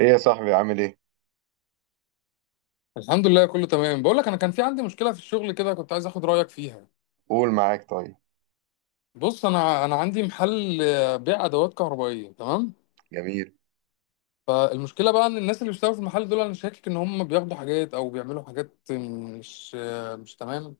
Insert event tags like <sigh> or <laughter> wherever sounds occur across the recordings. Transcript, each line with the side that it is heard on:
right: ايه يا صاحبي، عامل ايه؟
left: الحمد لله، كله تمام. بقول لك، انا كان في عندي مشكله في الشغل كده، كنت عايز اخد رايك فيها.
right: قول، معاك، طيب.
left: بص، انا عندي محل، بيع ادوات كهربائيه، تمام.
right: جميل.
left: فالمشكله بقى ان الناس اللي بيشتغلوا في المحل دول انا شاكك ان هم بياخدوا حاجات او بيعملوا حاجات مش تمام.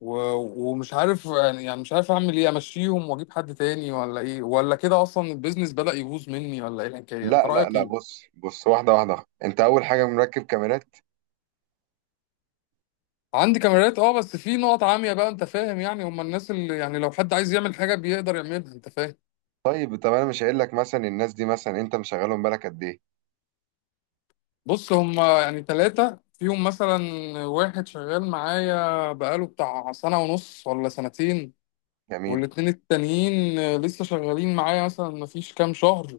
left: ومش عارف، يعني مش عارف اعمل ايه؟ امشيهم واجيب حد تاني ولا ايه، ولا كده اصلا البيزنس بدأ يبوظ مني، ولا ايه الحكايه؟ انت
right: لا لا
left: رايك
right: لا،
left: ايه؟
right: بص بص، واحده واحده. انت اول حاجه مركب كاميرات؟
left: عندي كاميرات اه، بس في نقط عاميه بقى، انت فاهم. يعني هم الناس اللي، يعني لو حد عايز يعمل حاجه بيقدر يعملها، انت فاهم.
right: طيب طب انا مش هقول لك مثلا الناس دي، مثلا انت مشغلهم بالك قد ايه؟
left: بص، هما يعني ثلاثة فيهم مثلا. واحد شغال معايا بقاله بتاع سنة ونص ولا سنتين.
right: جميل.
left: والاتنين التانيين لسه شغالين معايا مثلا مفيش كام شهر.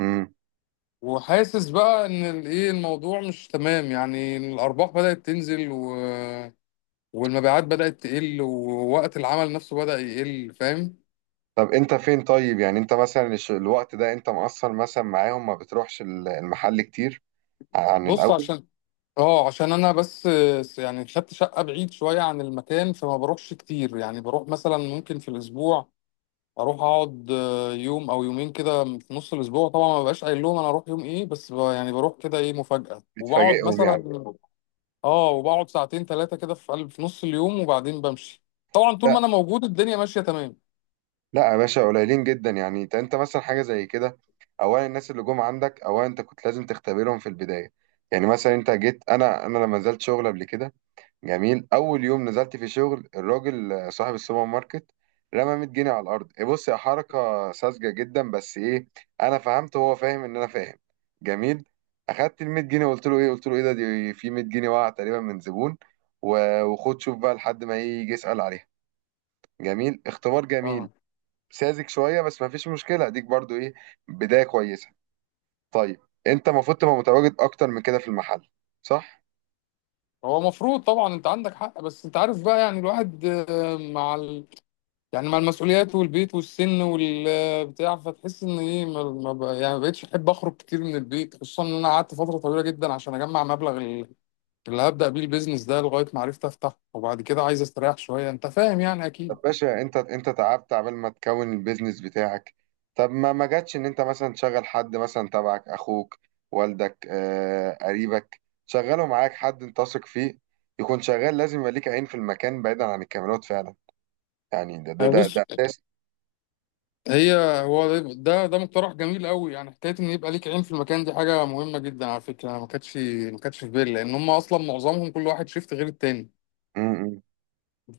right: امم.
left: وحاسس بقى ان الايه، الموضوع مش تمام، يعني الارباح بدأت تنزل و... والمبيعات بدأت تقل، ووقت العمل نفسه بدأ يقل، فاهم.
right: طب انت فين؟ طيب يعني انت مثلا الوقت ده انت مقصر مثلا معاهم، ما بتروحش المحل كتير عن
left: بص
right: الاول؟
left: عشان، اه عشان انا بس، يعني خدت شقه بعيد شويه عن المكان، فما بروحش كتير. يعني بروح مثلا ممكن في الاسبوع، اروح اقعد يوم او يومين كده في نص الاسبوع. طبعا ما ببقاش قايل لهم انا هروح يوم ايه، بس يعني بروح كده ايه مفاجأة وبقعد
right: بتفاجئهم يعني؟
left: مثلا، اه وبقعد ساعتين ثلاثة كده في نص اليوم وبعدين بمشي. طبعا طول ما
right: لا
left: انا موجود الدنيا ماشية تمام.
right: لا يا باشا، قليلين جدا يعني. انت مثلا حاجه زي كده. اولا الناس اللي جم عندك، اولا انت كنت لازم تختبرهم في البدايه. يعني مثلا انت جيت، انا لما نزلت شغل قبل كده، جميل، اول يوم نزلت في شغل الراجل، صاحب السوبر ماركت، رمى 100 جنيه على الارض. إيه؟ بص، يا حركه ساذجه جدا، بس ايه، انا فهمت وهو فاهم ان انا فاهم. جميل. اخدت ال 100 جنيه وقلت له ايه قلت له ايه ده، دي في 100 جنيه وقع تقريبا من زبون، وخد شوف بقى لحد ما إيه يجي يسال عليها. جميل، اختبار جميل.
left: اه،
right: ساذج شويه بس ما فيش مشكله، ديك برضو ايه، بدايه كويسه. طيب. انت المفروض تبقى متواجد اكتر من كده في المحل، صح؟
left: هو مفروض طبعا، انت عندك حق، بس انت عارف بقى، يعني الواحد يعني مع المسؤوليات والبيت والسن والبتاع، فتحس ان ايه، ما ما ب... يعني ما بقتش احب اخرج كتير من البيت، خصوصا ان انا قعدت فترة طويلة جدا عشان اجمع مبلغ اللي هبدأ بيه البيزنس ده، لغاية ما عرفت أفتحه، وبعد كده عايز أستريح شوية، أنت فاهم يعني
right: طب
left: أكيد.
right: باشا، انت تعبت عبال ما تكون البيزنس بتاعك. طب ما جاتش ان انت مثلا تشغل حد مثلا تبعك، اخوك، والدك، قريبك، شغله معاك حد انت واثق فيه يكون شغال. لازم يبقى ليك عين في المكان بعيدا عن الكاميرات فعلا، يعني ده ده
left: يعني
right: ده
left: بص،
right: ده اساس.
left: هي، هو ده مقترح جميل قوي، يعني حكاية إن يبقى ليك عين في المكان دي حاجة مهمة جدا على فكرة. ما كانتش، ما كانتش في بالي، لأن هم أصلا معظمهم كل واحد شيفت غير التاني.
right: م.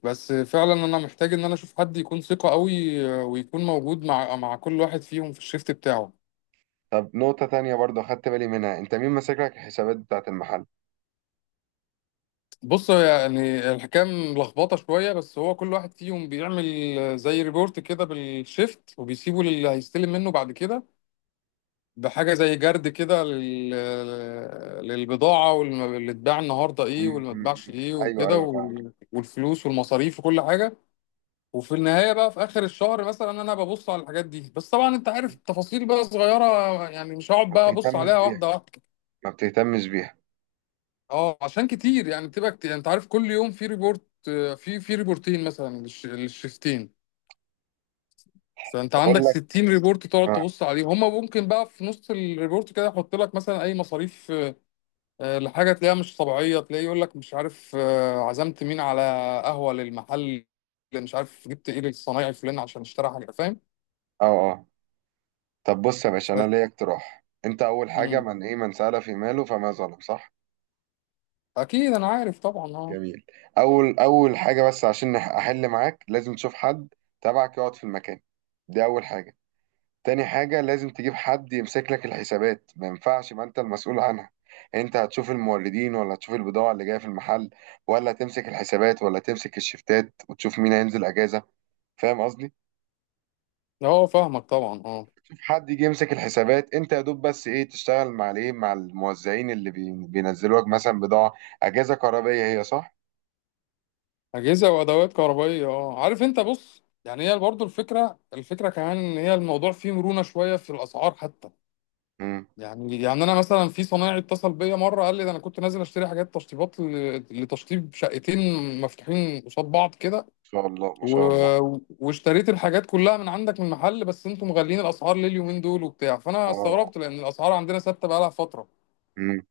left: بس فعلا أنا محتاج إن أنا أشوف حد يكون ثقة قوي، ويكون موجود مع كل واحد فيهم في الشيفت بتاعه.
right: طب نقطة تانية برضه خدت بالي منها، انت مين ماسك لك الحسابات بتاعت المحل؟
left: بص، هو يعني الحكام لخبطه شويه، بس هو كل واحد فيهم بيعمل زي ريبورت كده بالشيفت، وبيسيبه للي هيستلم منه بعد كده، بحاجه زي جرد كده، للبضاعه، واللي اتباع النهارده ايه، واللي ما اتباعش
right: م.
left: ايه
right: ايوه
left: وكده،
right: ايوه، فاهمك.
left: والفلوس والمصاريف وكل حاجه. وفي النهايه بقى في اخر الشهر مثلا انا ببص على الحاجات دي، بس طبعا انت عارف، التفاصيل بقى صغيره، يعني مش هقعد
right: ما
left: بقى ابص
right: بتهتمش
left: عليها
right: بيها،
left: واحده واحده.
right: ما بتهتمش بيها.
left: اه عشان كتير، يعني بتبقى كتير، انت عارف كل يوم في ريبورت، في ريبورتين مثلا للشيفتين. فانت
right: بقول
left: عندك
right: لك.
left: 60 ريبورت تقعد
right: اه
left: تبص عليهم، هما ممكن بقى في نص الريبورت كده يحط لك مثلا اي مصاريف، لحاجه تلاقيها مش طبيعيه، تلاقيه يقول لك مش عارف، عزمت مين على قهوه للمحل، مش عارف جبت ايه للصنايعي فلان عشان اشترى حاجه، فاهم.
right: اه اه. طب بص يا باشا،
left: ف...
right: انا ليا اقتراح. انت اول حاجه،
left: مم.
right: من ايه، من سأل في ماله فما ظلم، صح؟
left: اكيد انا عارف طبعا، اه.
right: جميل. اول حاجه، بس عشان احل معاك، لازم تشوف حد تبعك يقعد في المكان. دي اول حاجه. تاني حاجه، لازم تجيب حد يمسك لك الحسابات، ما ينفعش ما انت المسؤول عنها. انت هتشوف الموردين، ولا هتشوف البضاعه اللي جايه في المحل، ولا تمسك الحسابات، ولا تمسك الشفتات وتشوف مين هينزل اجازه؟ فاهم قصدي؟
left: اه فاهمك طبعا، اه.
right: حد يجي يمسك الحسابات، انت يا دوب بس ايه، تشتغل مع الايه، مع الموزعين اللي بينزلوا لك مثلا بضاعه، اجهزه كهربائيه، هي صح؟
left: اجهزه وادوات كهربائيه، اه. عارف انت، بص، يعني هي برضو الفكره، الفكره كمان ان هي الموضوع فيه مرونه شويه في الاسعار حتى.
right: امم. ما
left: يعني، انا مثلا في صنايعي اتصل بيا مره، قال لي ده انا كنت نازل اشتري حاجات تشطيبات لتشطيب شقتين مفتوحين قصاد بعض كده،
right: شاء الله ما
left: و...
right: شاء الله.
left: واشتريت الحاجات كلها من عندك، من محل، بس انتم مغلين الاسعار ليه اليومين دول وبتاع؟ فانا
right: اه.
left: استغربت لان الاسعار عندنا ثابته بقالها فتره.
right: امم.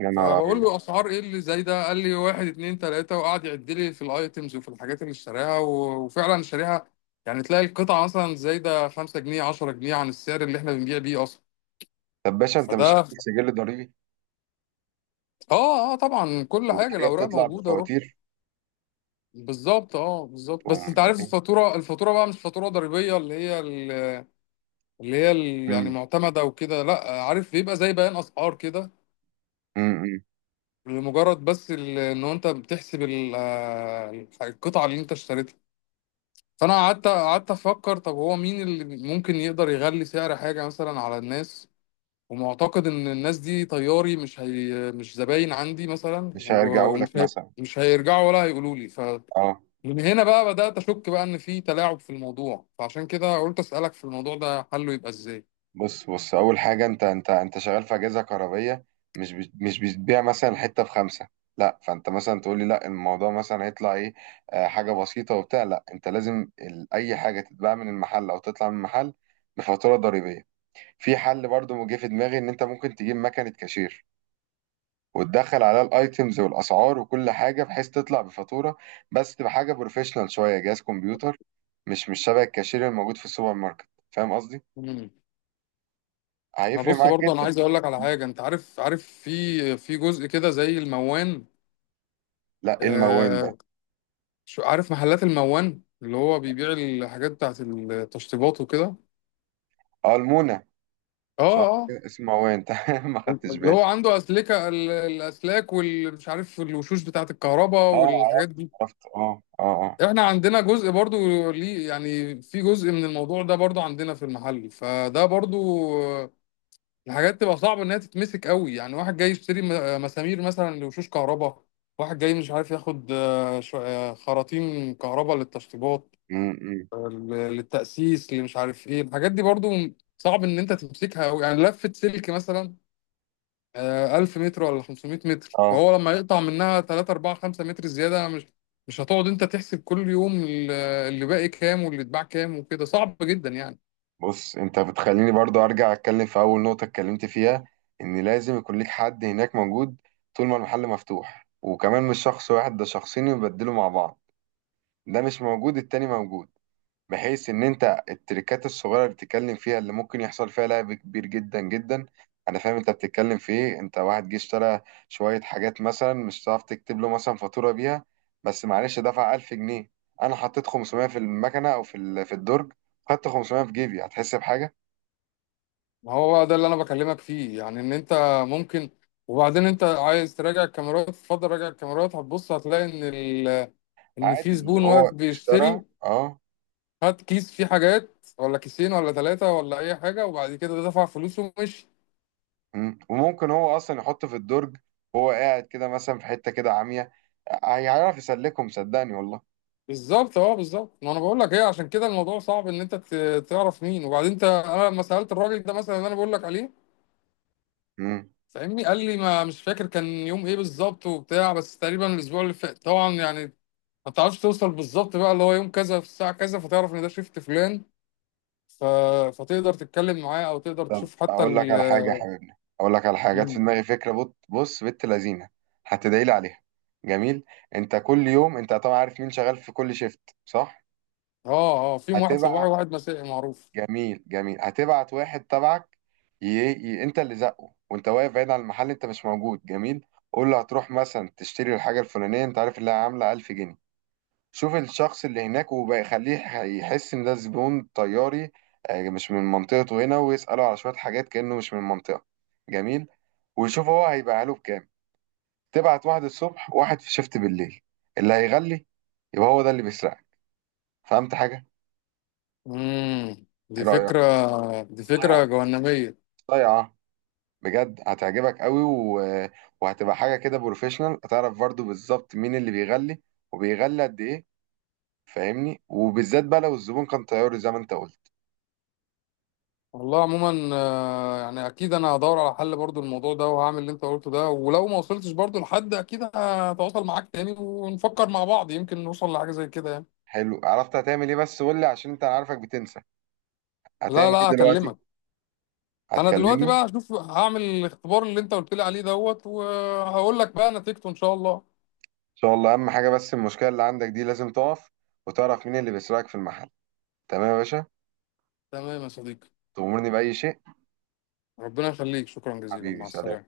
right: يا نهار
left: فبقول
right: ابيض.
left: له اسعار ايه اللي زي ده؟ قال لي واحد اتنين تلاته، وقعد يعد لي في الايتمز وفي الحاجات اللي اشتراها وفعلا شاريها. يعني تلاقي القطعه مثلا زايده 5 جنيه 10 جنيه عن السعر اللي احنا بنبيع بيه اصلا.
right: طب باشا انت مش
left: فده،
right: عامل سجل ضريبي؟
left: اه اه طبعا، كل حاجه
right: والحاجه
left: الاوراق
right: بتطلع
left: موجوده، روح.
right: بفواتير؟
left: بالظبط اه، بالظبط. بس انت
right: تقوم-
left: عارف الفاتوره، الفاتوره بقى مش فاتوره ضريبيه، اللي هي اللي هي يعني
right: امم
left: معتمده وكده، لا. عارف بيبقى زي بيان اسعار كده،
right: امم امم.
left: لمجرد بس ان انت بتحسب القطعه اللي انت اشتريتها. فانا قعدت، افكر، طب هو مين اللي ممكن يقدر يغلي سعر حاجه مثلا على الناس؟ ومعتقد ان الناس دي طياري، مش هي، مش زباين عندي مثلا،
right: مش هيرجعوا لك
left: ومش هي،
right: مثلا.
left: مش هيرجعوا ولا هيقولوا لي. ف
right: اه.
left: من هنا بقى بدات اشك بقى ان في تلاعب في الموضوع، فعشان كده قلت اسالك في الموضوع ده، حله يبقى ازاي.
right: بص بص، اول حاجه، انت شغال في اجهزه كهربائيه، مش بتبيع مثلا حته بخمسه. لا، فانت مثلا تقول لي لا، الموضوع مثلا هيطلع ايه، حاجه بسيطه وبتاع. لا، انت لازم اي حاجه تتباع من المحل او تطلع من المحل بفاتوره ضريبيه. في حل برضو جه في دماغي، ان انت ممكن تجيب مكنه كاشير وتدخل عليها الايتمز والاسعار وكل حاجه، بحيث تطلع بفاتوره، بس تبقى حاجه بروفيشنال شويه، جهاز كمبيوتر. مش شبه الكاشير الموجود في السوبر ماركت. فاهم قصدي؟
left: مم. ما
right: هيفرق
left: بص
right: معاك
left: برضه، انا
right: جدا.
left: عايز اقول لك على حاجه. انت عارف، في جزء كده زي الموان.
right: لا، ايه الموان ده؟
left: آه عارف محلات الموان اللي هو بيبيع الحاجات بتاعت التشطيبات وكده.
right: اه، المونة.
left: اه.
right: صح
left: اه.
right: كده، اسمه موان <laughs> تمام، ما خدتش
left: اللي هو
right: بالي.
left: عنده الاسلاك والمش عارف الوشوش بتاعه الكهرباء
right: اه
left: والحاجات
right: عرفت.
left: دي.
right: عرفت، اه اه اه.
left: احنا عندنا جزء برضو ليه، يعني في جزء من الموضوع ده برضو عندنا في المحل، فده برضو، آه، الحاجات تبقى صعبه انها تتمسك قوي، يعني واحد جاي يشتري مسامير مثلا لوشوش كهرباء، واحد جاي مش عارف ياخد خراطيم كهرباء للتشطيبات،
right: امم.
left: آه، للتأسيس، اللي مش عارف ايه الحاجات دي. برضو صعب ان انت تمسكها قوي، يعني لفة سلك مثلا 1000 متر ولا 500 متر،
right: اه.
left: فهو لما يقطع منها 3 4 5 متر زيادة، مش هتقعد انت تحسب كل يوم اللي باقي كام واللي اتباع كام وكده، صعب جدا يعني.
right: بص، انت بتخليني برضو ارجع اتكلم في اول نقطة اتكلمت فيها، ان لازم يكون ليك حد هناك موجود طول ما المحل مفتوح، وكمان مش شخص واحد، ده شخصين يبدلوا مع بعض، ده مش موجود التاني موجود، بحيث ان انت التريكات الصغيره اللي بتتكلم فيها اللي ممكن يحصل فيها لعب كبير جدا جدا. انا فاهم انت بتتكلم في ايه. انت واحد جه اشترى شويه حاجات مثلا، مش هتعرف تكتب له مثلا فاتوره بيها، بس معلش دفع 1000 جنيه. انا حطيت 500 في المكنه او في في الدرج، خدت 500 في جيبي، هتحس بحاجه؟
left: ما هو بقى ده اللي انا بكلمك فيه، يعني ان انت ممكن. وبعدين انت عايز تراجع الكاميرات، تفضل راجع الكاميرات، هتبص هتلاقي ان
right: عادي،
left: في
right: اللي
left: زبون
right: هو
left: واقف
right: اشترى.
left: بيشتري،
right: اه.
left: هات كيس فيه حاجات ولا كيسين ولا ثلاثة ولا اي حاجة، وبعد كده دفع فلوسه ومشي.
right: مم. وممكن هو اصلا يحط في الدرج، وهو قاعد كده مثلا في حته كده عاميه، هيعرف يسلكهم، صدقني والله.
left: بالظبط اه، بالظبط. ما انا بقول لك ايه، عشان كده الموضوع صعب ان انت تعرف مين. وبعدين انا لما سالت الراجل ده مثلا اللي انا بقول لك عليه،
right: مم.
left: فاهمني، قال لي ما مش فاكر كان يوم ايه بالظبط وبتاع، بس تقريبا الاسبوع اللي فات طبعا. يعني ما تعرفش توصل بالظبط بقى اللي هو يوم كذا في الساعه كذا، فتعرف ان ده شيفت فلان. ف... فتقدر تتكلم معاه، او تقدر
right: طب
left: تشوف حتى
right: اقول لك
left: ال،
right: على حاجه يا حبيبنا، اقول لك على حاجه جت في
left: ال-
right: دماغي، فكره، بص، بنت لذينه، هتدعي لي عليها. جميل. انت كل يوم انت طبعا عارف مين شغال في كل شيفت، صح؟
left: اه اه، فيهم واحد صباحي
right: هتبعت.
left: وواحد مسائي معروف.
right: جميل جميل. هتبعت واحد تبعك، انت اللي زقه، وانت واقف بعيد عن المحل، انت مش موجود. جميل. قول له هتروح مثلا تشتري الحاجه الفلانيه، انت عارف اللي هي عامله 1000 جنيه. شوف الشخص اللي هناك وبيخليه يحس ان ده زبون طياري، مش من منطقته هنا، ويسأله على شوية حاجات كأنه مش من المنطقة. جميل. ويشوف هو هيبيعها له بكام. تبعت واحد الصبح، واحد في شيفت بالليل، اللي هيغلي يبقى هو ده اللي بيسرقك. فهمت حاجة؟
left: دي
right: ايه رأيك؟
left: فكره، دي فكره
right: صيعة
left: جهنميه.
right: صيعة. بجد هتعجبك قوي وهتبقى حاجة كده بروفيشنال. هتعرف برضه بالظبط مين اللي بيغلي، وبيغلي قد ايه. فاهمني؟ وبالذات بقى لو الزبون كان طياري زي ما انت قلت.
left: والله عموما يعني اكيد انا هدور على حل برضو الموضوع ده، وهعمل اللي انت قلته ده، ولو ما وصلتش برضو لحد اكيد هتواصل معاك تاني، ونفكر مع بعض، يمكن نوصل لحاجة زي كده يعني.
right: حلو، عرفت هتعمل ايه، بس قول لي عشان انت أنا عارفك بتنسى،
left: لا
right: هتعمل ايه
left: لا،
right: دلوقتي؟
left: هكلمك. انا دلوقتي
right: هتكلمني ان
left: بقى هشوف هعمل الاختبار اللي انت قلت لي عليه دوت، وهقول لك بقى نتيجته ان شاء الله.
right: شاء الله. اهم حاجه بس المشكله اللي عندك دي لازم تقف، وتعرف مين اللي بيسرقك في المحل. تمام يا باشا.
left: تمام يا صديقي.
right: تأمرني بأي شيء.
left: ربنا يخليك، شكرا جزيلا،
right: حبيبي
left: مع
right: سلام.
left: السلامة.